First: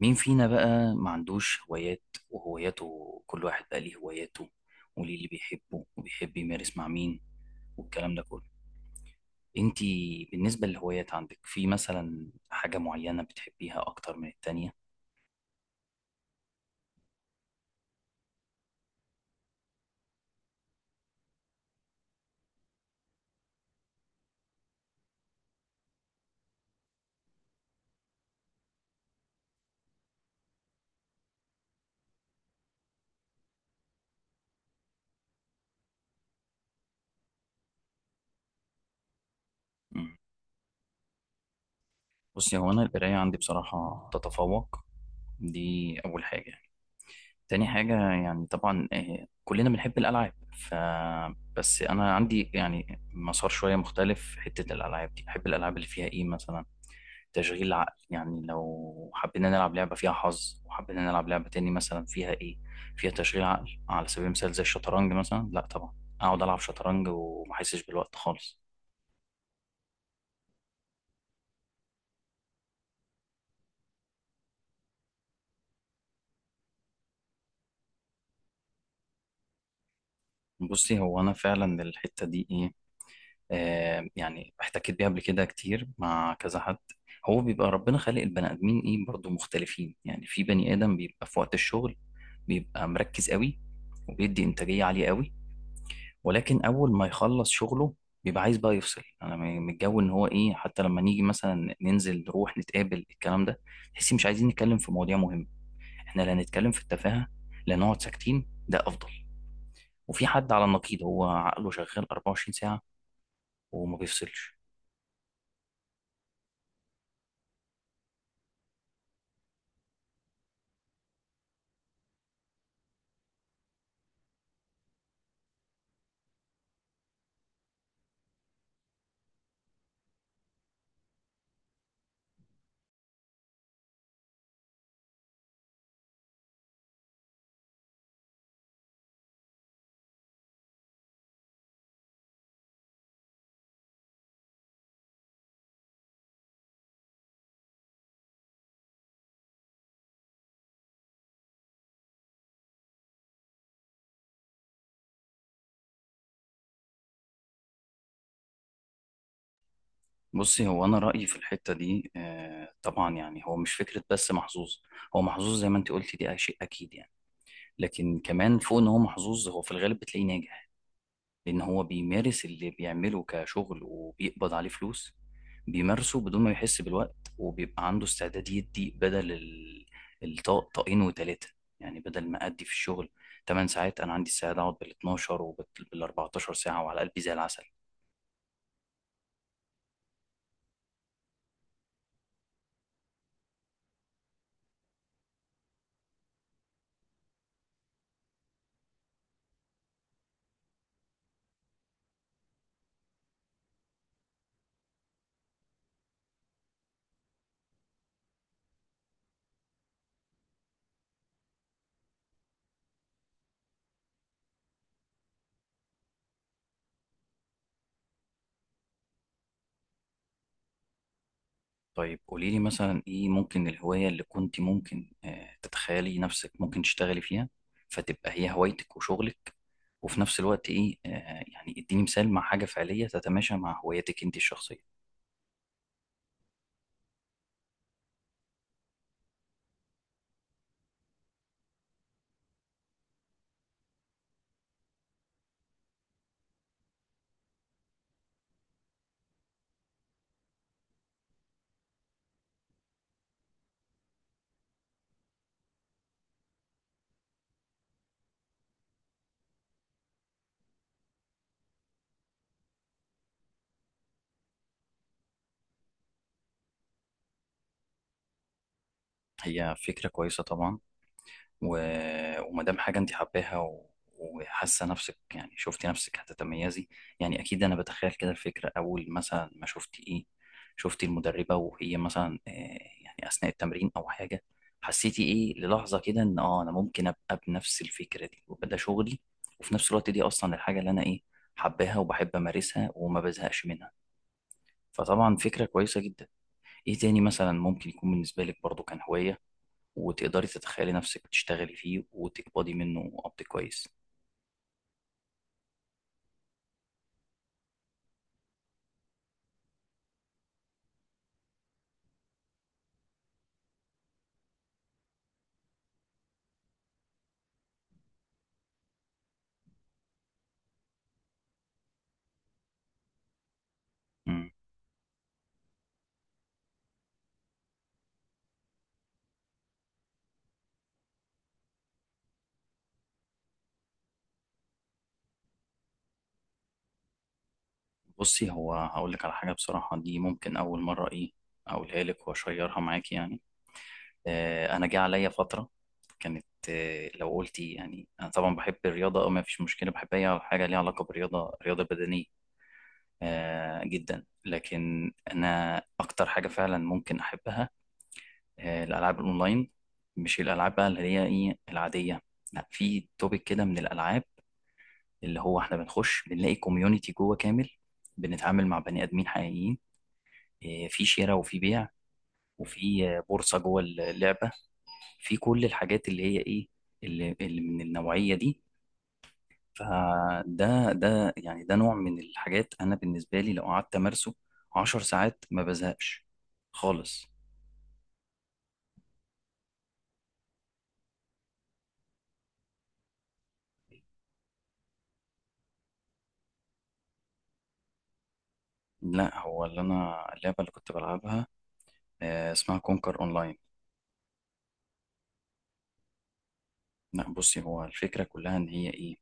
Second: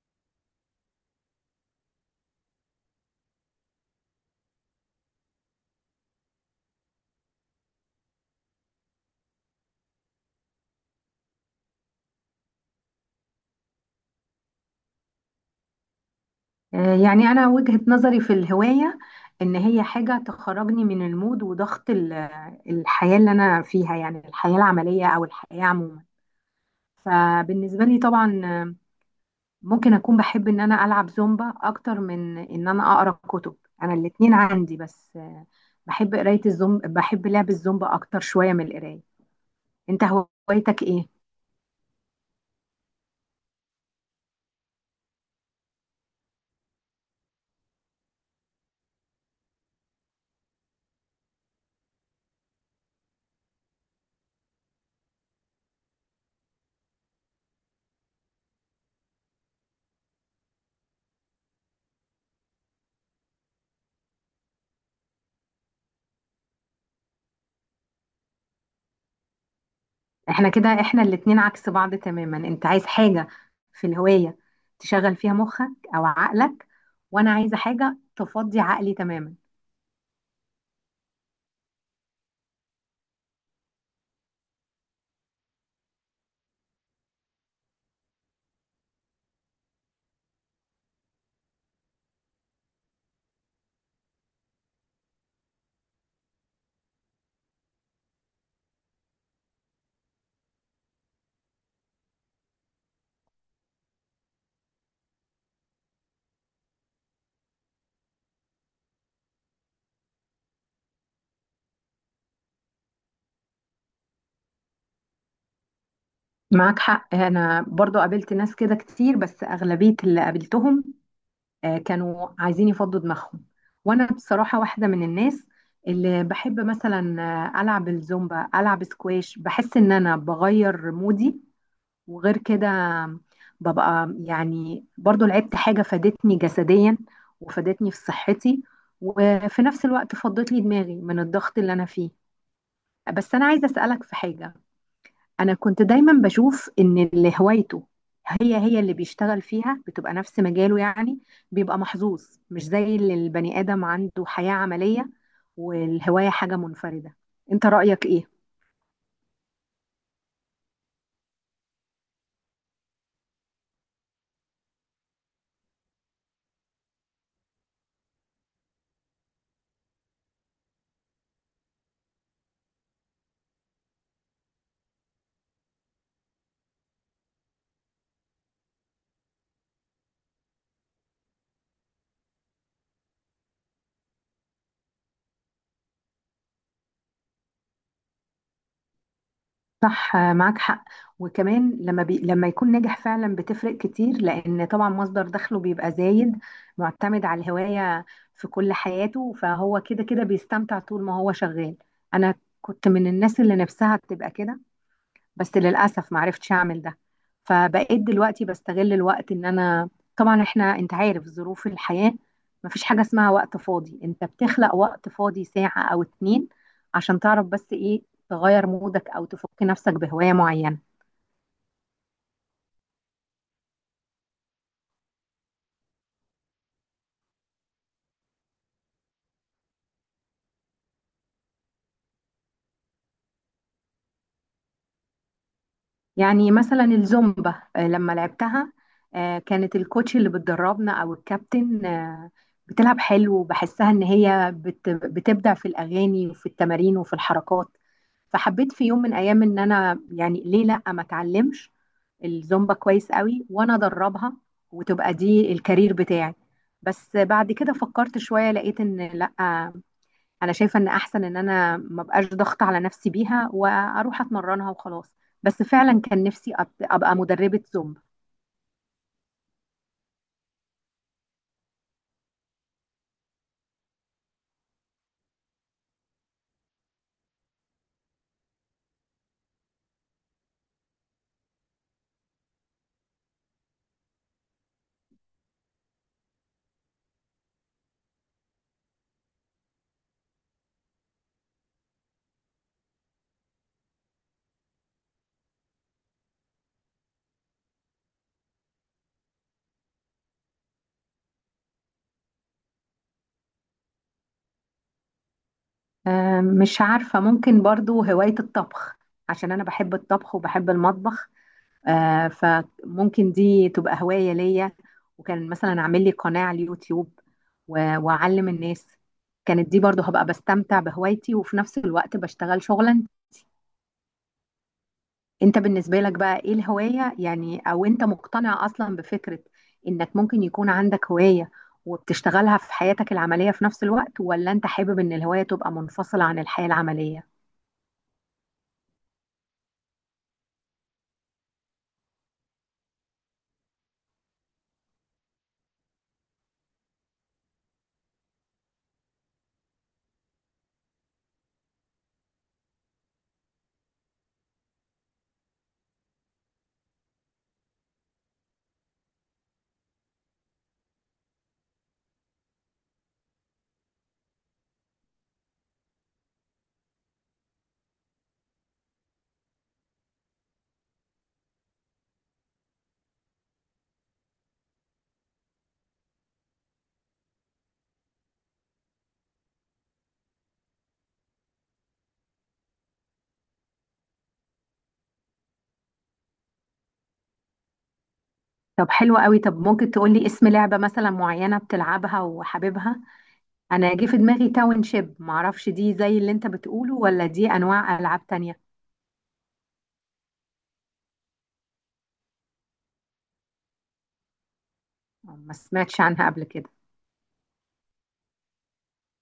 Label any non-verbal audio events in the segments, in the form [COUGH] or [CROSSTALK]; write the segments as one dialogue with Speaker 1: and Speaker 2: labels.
Speaker 1: مين فينا بقى ما عندوش هوايات وهواياته، كل واحد بقى ليه هواياته وليه اللي بيحبه وبيحب يمارس مع مين والكلام ده كله. انتي بالنسبة للهوايات عندك في مثلا حاجة معينة بتحبيها أكتر من التانية؟
Speaker 2: يعني أنا وجهة نظري في الهواية إن هي حاجة تخرجني من المود وضغط الحياة اللي أنا فيها، يعني الحياة العملية أو الحياة عموما. فبالنسبة لي طبعا ممكن أكون بحب إن أنا ألعب زومبا أكتر من إن أنا أقرأ كتب. أنا الاتنين عندي، بس بحب قراية الزومبا، بحب لعب الزومبا أكتر شوية من القراية. أنت
Speaker 1: مم.
Speaker 2: هوايتك إيه؟
Speaker 1: بصي، هو أنا القراية عندي بصراحة تتفوق، دي أول حاجة يعني. تاني حاجة يعني طبعا كلنا بنحب الألعاب، ف بس أنا عندي يعني مسار شوية مختلف في حتة الألعاب دي. بحب الألعاب اللي فيها إيه مثلا، تشغيل العقل. يعني لو حبينا نلعب لعبة فيها حظ وحبينا نلعب لعبة تاني مثلا فيها ايه، فيها تشغيل عقل على سبيل المثال زي الشطرنج مثلا، لا طبعا اقعد العب شطرنج وما احسش بالوقت خالص.
Speaker 2: احنا كده احنا الاتنين عكس بعض تماما. انت عايز حاجة في الهواية تشغل فيها مخك او عقلك، وانا عايزة حاجة تفضي عقلي تماما.
Speaker 1: بصي هو انا فعلا الحتة دي ايه، آه يعني احتكيت بيها قبل كده كتير مع كذا حد. هو بيبقى ربنا خالق البني ادمين ايه برضو مختلفين. يعني في بني ادم بيبقى في وقت الشغل بيبقى مركز قوي وبيدي انتاجية عالية قوي، ولكن اول ما يخلص شغله بيبقى عايز بقى يفصل. انا من الجو ان هو ايه، حتى لما نيجي مثلا ننزل نروح نتقابل، الكلام ده تحسي مش عايزين نتكلم في مواضيع مهمه، احنا لا نتكلم في التفاهه لا نقعد ساكتين ده افضل. وفي حد على النقيض هو عقله شغال 24 ساعه وما بيفصلش.
Speaker 2: معاك حق، انا برضو قابلت ناس كده كتير، بس اغلبية اللي قابلتهم كانوا عايزين يفضوا دماغهم. وانا بصراحة واحدة من الناس اللي بحب مثلا العب الزومبا، العب سكواش، بحس ان انا بغير مودي. وغير كده ببقى يعني برضو لعبت حاجة فادتني جسديا وفادتني في صحتي، وفي نفس الوقت فضت لي دماغي من الضغط اللي أنا فيه. بس أنا عايزة أسألك في حاجة. أنا كنت دايما بشوف إن اللي هوايته هي هي اللي بيشتغل فيها، بتبقى نفس مجاله. يعني بيبقى محظوظ، مش زي اللي البني آدم عنده حياة عملية والهواية حاجة منفردة. أنت رأيك إيه؟
Speaker 1: بصي هو انا رايي في الحته دي طبعا يعني، هو مش فكره بس محظوظ، هو محظوظ زي ما انت قلتي دي شيء اكيد يعني. لكن كمان فوق ان هو محظوظ هو في الغالب بتلاقيه ناجح، لأن هو بيمارس اللي بيعمله كشغل وبيقبض عليه فلوس، بيمارسه بدون ما يحس بالوقت وبيبقى عنده استعداد يدي بدل الطاق، طاقين وتلاتة. يعني بدل ما أدي في الشغل 8 ساعات، أنا عندي استعداد أقعد بال 12 وبال 14 ساعة وعلى قلبي زي العسل.
Speaker 2: صح، معاك حق. وكمان لما يكون ناجح فعلا بتفرق كتير، لان طبعا مصدر دخله بيبقى زايد معتمد على الهواية في كل حياته، فهو كده كده بيستمتع طول ما هو شغال. انا كنت من الناس اللي نفسها تبقى كده، بس للأسف ما عرفتش أعمل ده. فبقيت دلوقتي بستغل الوقت إن أنا، طبعا إحنا أنت عارف ظروف الحياة، ما فيش حاجة اسمها وقت فاضي، أنت بتخلق وقت فاضي ساعة أو اتنين عشان تعرف بس إيه، تغير مودك أو تفك نفسك بهواية معينة.
Speaker 1: طيب قولي لي مثلا إيه ممكن الهواية اللي كنت ممكن تتخيلي نفسك ممكن تشتغلي فيها فتبقى هي هوايتك وشغلك، وفي نفس الوقت إيه يعني اديني مثال مع حاجة فعلية تتماشى مع هوايتك أنت الشخصية.
Speaker 2: يعني مثلا الزومبا لما لعبتها كانت الكوتش اللي بتدربنا او الكابتن بتلعب حلو، وبحسها ان هي بتبدع في الاغاني وفي التمارين وفي الحركات. فحبيت في يوم من ايام ان انا، يعني ليه لا ما اتعلمش الزومبا كويس قوي وانا ادربها، وتبقى دي الكارير بتاعي. بس بعد كده فكرت شوية، لقيت ان لا، انا شايفه ان احسن ان انا ما بقاش ضغط على نفسي بيها واروح اتمرنها وخلاص. بس فعلا كان نفسي ابقى مدربه زومبا.
Speaker 1: هي فكرة كويسة طبعا. و... وما دام حاجة انت حباها وحاسة نفسك، يعني شفتي نفسك هتتميزي، يعني اكيد انا بتخيل كده الفكرة. اول مثلا ما شفتي ايه، شفتي المدربة وهي مثلا يعني اثناء التمرين او حاجة، حسيتي ايه للحظة كده ان اه انا ممكن ابقى بنفس الفكرة دي ويبقى ده شغلي، وفي نفس الوقت دي اصلا الحاجة اللي انا ايه حباها وبحب امارسها وما بزهقش منها. فطبعا فكرة كويسة جدا. ايه تاني مثلا ممكن يكون بالنسبة لك برضو كان هواية وتقدري تتخيلي نفسك بتشتغلي فيه وتقبضي منه قبض كويس؟
Speaker 2: مش عارفه، ممكن برضو هوايه الطبخ، عشان انا بحب الطبخ وبحب المطبخ. فممكن دي تبقى هوايه ليا. وكان مثلا اعمل لي قناه على اليوتيوب واعلم الناس. كانت دي برضو هبقى بستمتع بهوايتي وفي نفس الوقت بشتغل شغلا.
Speaker 1: مم.
Speaker 2: انت بالنسبة لك بقى ايه الهواية؟ يعني او انت مقتنع اصلا بفكرة انك ممكن يكون عندك هواية وبتشتغلها في حياتك العملية في نفس الوقت، ولا انت حابب ان الهواية تبقى منفصلة عن الحياة العملية؟
Speaker 1: بصي هو هقول لك على حاجة بصراحة دي ممكن أول مرة إيه أقولها لك وأشيرها معاك يعني. آه أنا جه عليا فترة كانت، آه لو قلتي يعني أنا طبعا بحب الرياضة أو ما فيش مشكلة بحب أي حاجة ليها علاقة بالرياضة، رياضة بدنية آه جدا، لكن أنا أكتر حاجة فعلا ممكن أحبها آه الألعاب الأونلاين. مش الألعاب بقى اللي هي إيه العادية، لا في توبيك كده من الألعاب اللي هو احنا بنخش بنلاقي كوميونتي جوه كامل، بنتعامل مع بني ادمين حقيقيين، إيه، في شراء وفي بيع وفي بورصه جوه اللعبه، في كل الحاجات اللي هي ايه اللي من النوعيه دي. فده ده نوع من الحاجات انا بالنسبه لي لو قعدت امارسه 10 ساعات ما بزهقش خالص.
Speaker 2: طب حلو قوي. طب ممكن تقولي اسم لعبة مثلا معينة بتلعبها وحاببها؟ انا جه في دماغي تاون شيب، معرفش دي زي اللي انت بتقوله ولا دي انواع العاب تانية.
Speaker 1: لا، هو اللي انا اللعبه اللي كنت بلعبها اسمها كونكر اونلاين.
Speaker 2: ما سمعتش عنها قبل كده.
Speaker 1: لا بصي هو الفكره كلها ان هي ايه،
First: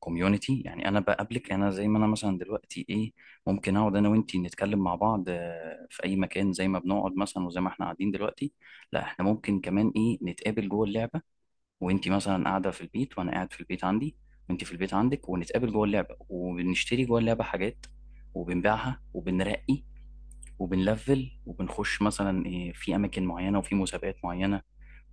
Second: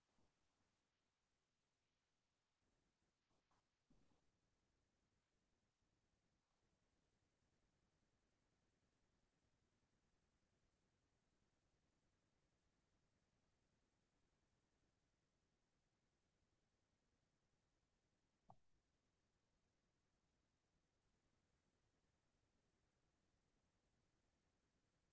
Speaker 1: كوميونتي. يعني انا بقابلك انا زي ما انا مثلا دلوقتي ايه، ممكن اقعد انا وانتي نتكلم مع بعض في اي مكان زي ما بنقعد مثلا وزي ما احنا قاعدين دلوقتي. لا احنا ممكن كمان ايه نتقابل جوه اللعبه، وانتي مثلا قاعده في البيت وانا قاعد في البيت عندي وانتي في البيت عندك، ونتقابل جوه اللعبه وبنشتري جوه اللعبه حاجات وبنبيعها وبنرقي وبنلفل وبنخش مثلا إيه في اماكن معينه وفي مسابقات معينه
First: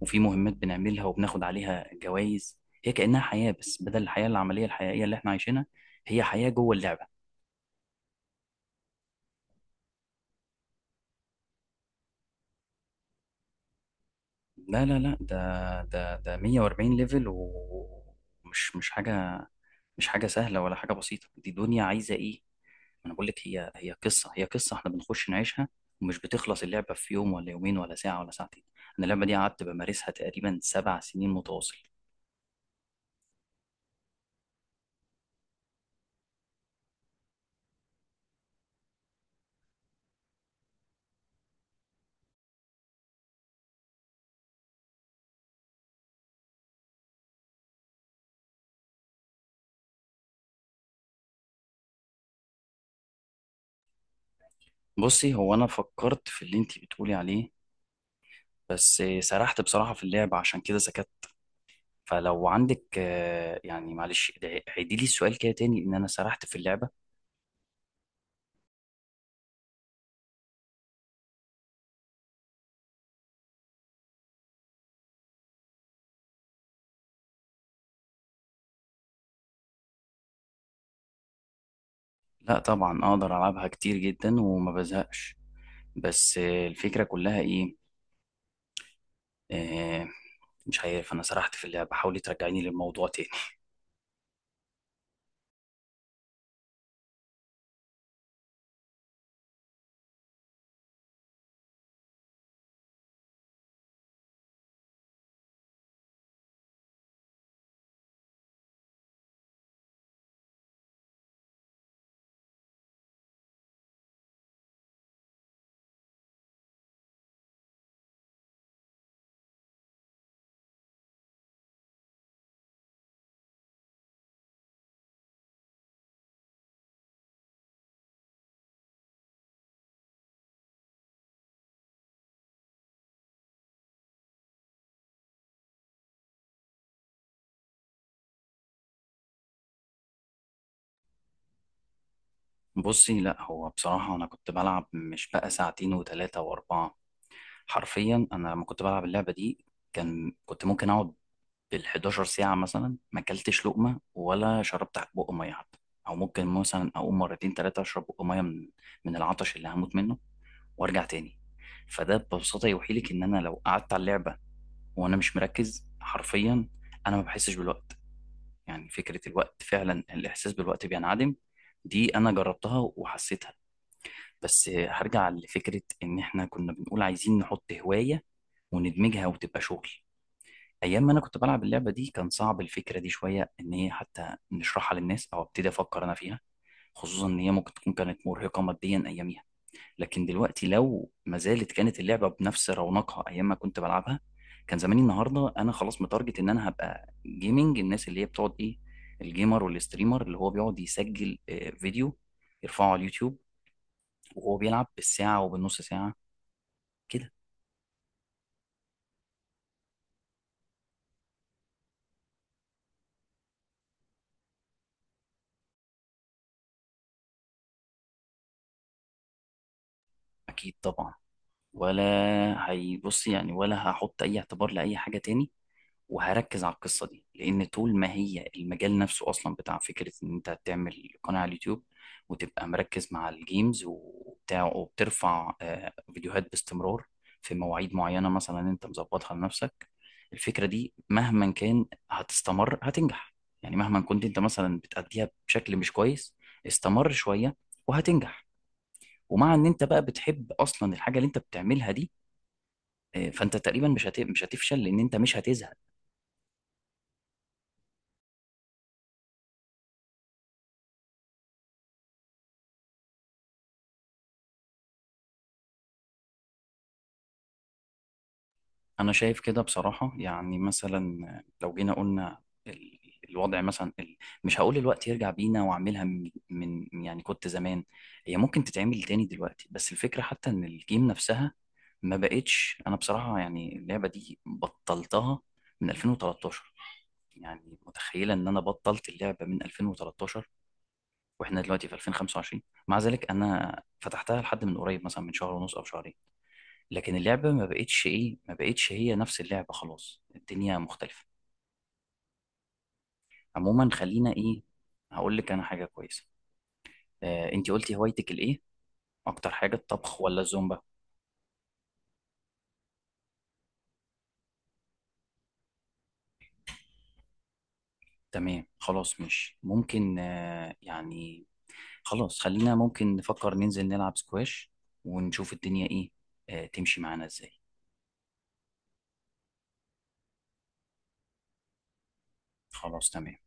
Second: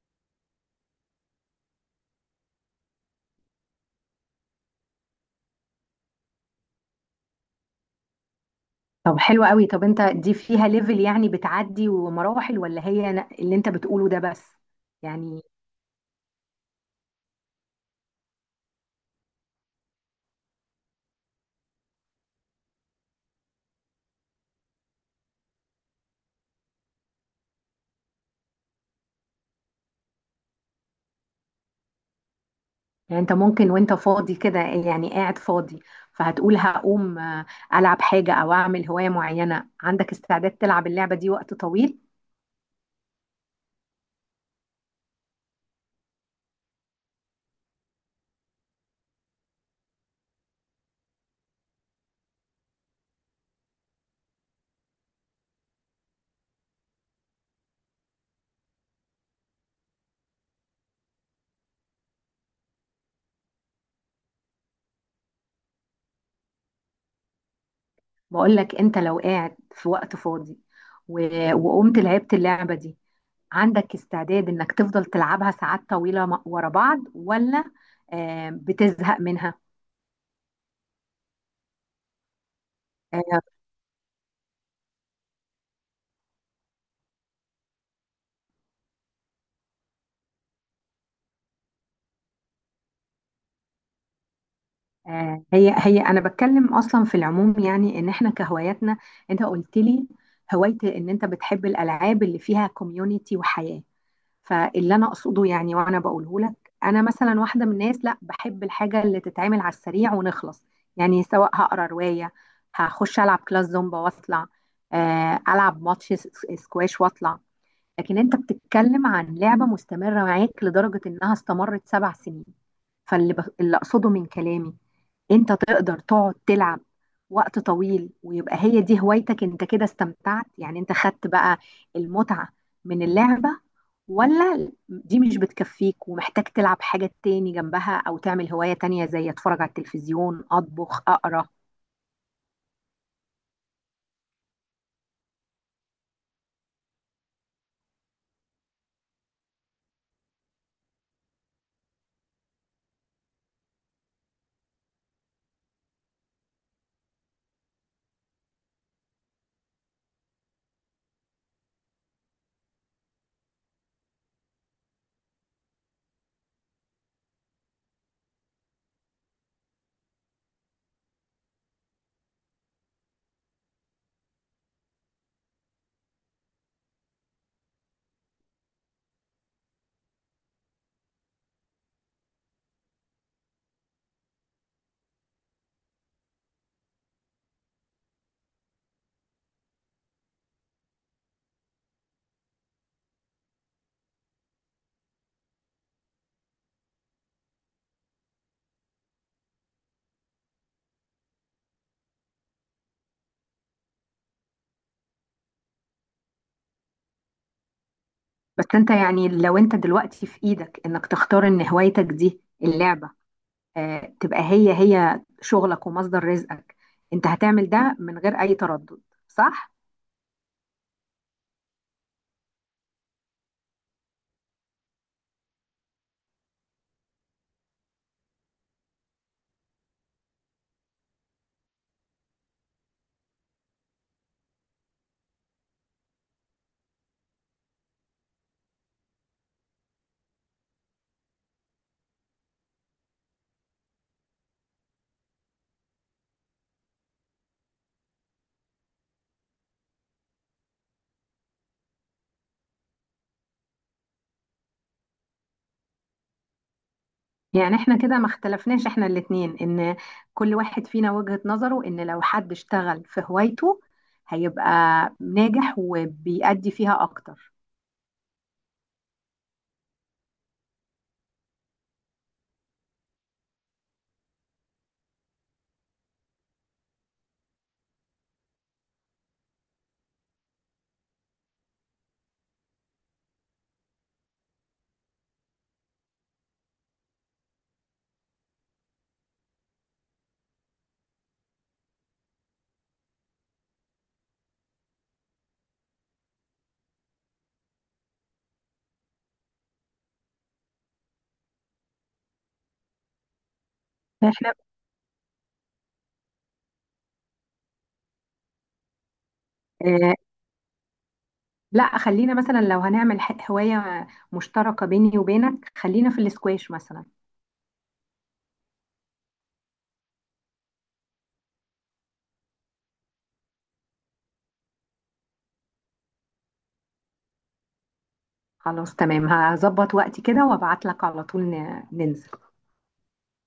Speaker 1: وفي مهمات بنعملها وبناخد عليها جوائز. هي كأنها حياة، بس بدل الحياة العملية الحقيقية اللي احنا عايشينها هي حياة جوه اللعبة.
Speaker 2: طب حلو قوي. طب انت دي فيها ليفل، يعني بتعدي ومراحل، ولا هي اللي انت بتقوله ده بس؟
Speaker 1: لا لا لا، ده
Speaker 2: يعني
Speaker 1: ده ده 140 ليفل، ومش مش حاجة، مش حاجة سهلة ولا حاجة بسيطة، دي دنيا عايزة ايه. انا بقول لك هي هي قصة، هي قصة احنا بنخش نعيشها، ومش بتخلص اللعبة في يوم ولا يومين ولا ساعة ولا ساعتين. انا اللعبة دي قعدت بمارسها تقريبا 7 سنين متواصل.
Speaker 2: يعني انت ممكن وانت فاضي كده، يعني قاعد فاضي، فهتقول هقوم العب حاجة او اعمل هواية معينة، عندك استعداد تلعب اللعبة دي وقت طويل؟
Speaker 1: بصي هو انا فكرت في اللي انتي بتقولي عليه بس سرحت بصراحة في اللعبة عشان كده سكت. فلو عندك يعني معلش عيدي لي السؤال كده تاني ان انا سرحت في اللعبة.
Speaker 2: بقول لك، انت لو قاعد في وقت فاضي وقمت لعبت اللعبة دي، عندك استعداد انك تفضل تلعبها ساعات طويلة ورا بعض، ولا بتزهق منها؟
Speaker 1: لا طبعا
Speaker 2: آه،
Speaker 1: اقدر العبها كتير جدا وما بزهقش. بس الفكرة كلها ايه آه، مش عارف انا سرحت في اللعبة حاولي ترجعيني للموضوع تاني.
Speaker 2: هي هي انا بتكلم اصلا في العموم، يعني ان احنا كهواياتنا. انت قلت لي هوايتي ان انت بتحب الالعاب اللي فيها كوميونيتي وحياة. فاللي انا اقصده، يعني وانا بقوله لك، انا مثلا واحده من الناس لا بحب الحاجه اللي تتعمل على السريع ونخلص. يعني سواء هقرا روايه، هخش العب كلاس زومبا واطلع، العب ماتش سكواش واطلع. لكن انت بتتكلم عن لعبه مستمره معاك لدرجه انها استمرت 7 سنين. اللي اقصده من كلامي، انت تقدر تقعد تلعب وقت طويل ويبقى هي دي هوايتك، انت كده استمتعت، يعني انت خدت بقى المتعة من اللعبة؟ ولا دي مش بتكفيك ومحتاج تلعب حاجة تاني جنبها او تعمل هواية تانية زي اتفرج على التلفزيون، اطبخ، اقرا؟
Speaker 1: [LAUGHS] بصي لا هو بصراحة انا كنت بلعب مش بقى ساعتين وثلاثة واربعة، حرفيا انا لما كنت بلعب اللعبة دي كان كنت ممكن اقعد بال 11 ساعة مثلا ما اكلتش لقمة ولا شربت بق مية حتى، او ممكن مثلا اقوم مرتين تلاتة اشرب بق مية من العطش اللي هموت منه وارجع تاني. فده ببساطة يوحي لك ان انا لو قعدت على اللعبة وانا مش مركز، حرفيا انا ما بحسش بالوقت، يعني فكرة الوقت فعلا الاحساس بالوقت بينعدم. دي انا جربتها وحسيتها. بس هرجع لفكرة ان احنا كنا بنقول عايزين نحط هواية وندمجها وتبقى شغل. ايام ما انا كنت بلعب اللعبه دي كان صعب الفكره دي شويه ان هي حتى نشرحها للناس او ابتدي افكر انا فيها، خصوصا ان هي ممكن تكون كانت مرهقه ماديا اياميها. لكن دلوقتي لو ما زالت كانت اللعبه بنفس رونقها ايام ما كنت بلعبها، كان زماني النهارده انا خلاص متارجت ان انا هبقى جيمنج، الناس اللي هي بتقعد ايه، الجيمر والستريمر اللي هو بيقعد يسجل فيديو يرفعه على اليوتيوب وهو بيلعب بالساعه وبالنص ساعه كده.
Speaker 2: بس انت، يعني لو انت دلوقتي في ايدك انك تختار ان هوايتك دي اللعبة تبقى هي هي شغلك ومصدر رزقك، انت هتعمل ده من غير اي تردد، صح؟
Speaker 1: اكيد طبعا، ولا هيبص يعني ولا هحط اي اعتبار لاي حاجه تاني، وهركز على القصه دي، لان طول ما هي المجال نفسه اصلا بتاع فكره ان انت تعمل قناه على اليوتيوب وتبقى مركز مع الجيمز وبتاع وبترفع فيديوهات باستمرار في مواعيد معينه مثلا انت مظبطها لنفسك، الفكره دي مهما كان هتستمر هتنجح. يعني مهما كنت انت مثلا بتأديها بشكل مش كويس، استمر شويه وهتنجح، ومع ان انت بقى بتحب اصلا الحاجه اللي انت بتعملها دي فانت تقريبا مش هتفشل لان انت مش هتزهق.
Speaker 2: يعني احنا كده ما اختلفناش احنا الاتنين، ان كل واحد فينا وجهة نظره ان لو حد اشتغل في هوايته هيبقى ناجح وبيأدي فيها اكتر.
Speaker 1: انا شايف كده بصراحة، يعني مثلا لو جينا قلنا ال- الوضع مثلا مش هقول الوقت يرجع بينا واعملها من يعني كنت زمان، هي ممكن تتعمل تاني دلوقتي، بس الفكرة حتى ان الجيم نفسها ما بقتش. انا بصراحة يعني اللعبة دي بطلتها من 2013. يعني متخيلة ان انا بطلت اللعبة من 2013 واحنا دلوقتي في 2025. مع ذلك انا فتحتها لحد من قريب مثلا من شهر ونص او شهرين، لكن اللعبة ما بقتش هي نفس اللعبة، خلاص الدنيا مختلفة. عموما خلينا
Speaker 2: احنا،
Speaker 1: ايه، هقول لك انا حاجة كويسة. آه انتي قلتي هوايتك الايه اكتر حاجة،
Speaker 2: اه،
Speaker 1: الطبخ ولا الزومبا؟
Speaker 2: لا، خلينا مثلا لو هنعمل هواية مشتركة بيني وبينك، خلينا في الاسكواش مثلا.
Speaker 1: تمام خلاص مش ممكن آه يعني، خلاص خلينا ممكن نفكر ننزل نلعب سكواش ونشوف الدنيا ايه آه تمشي معانا ازاي.
Speaker 2: خلاص، تمام، هظبط وقتي كده وابعت لك على طول ننزل.
Speaker 1: خلاص تمام.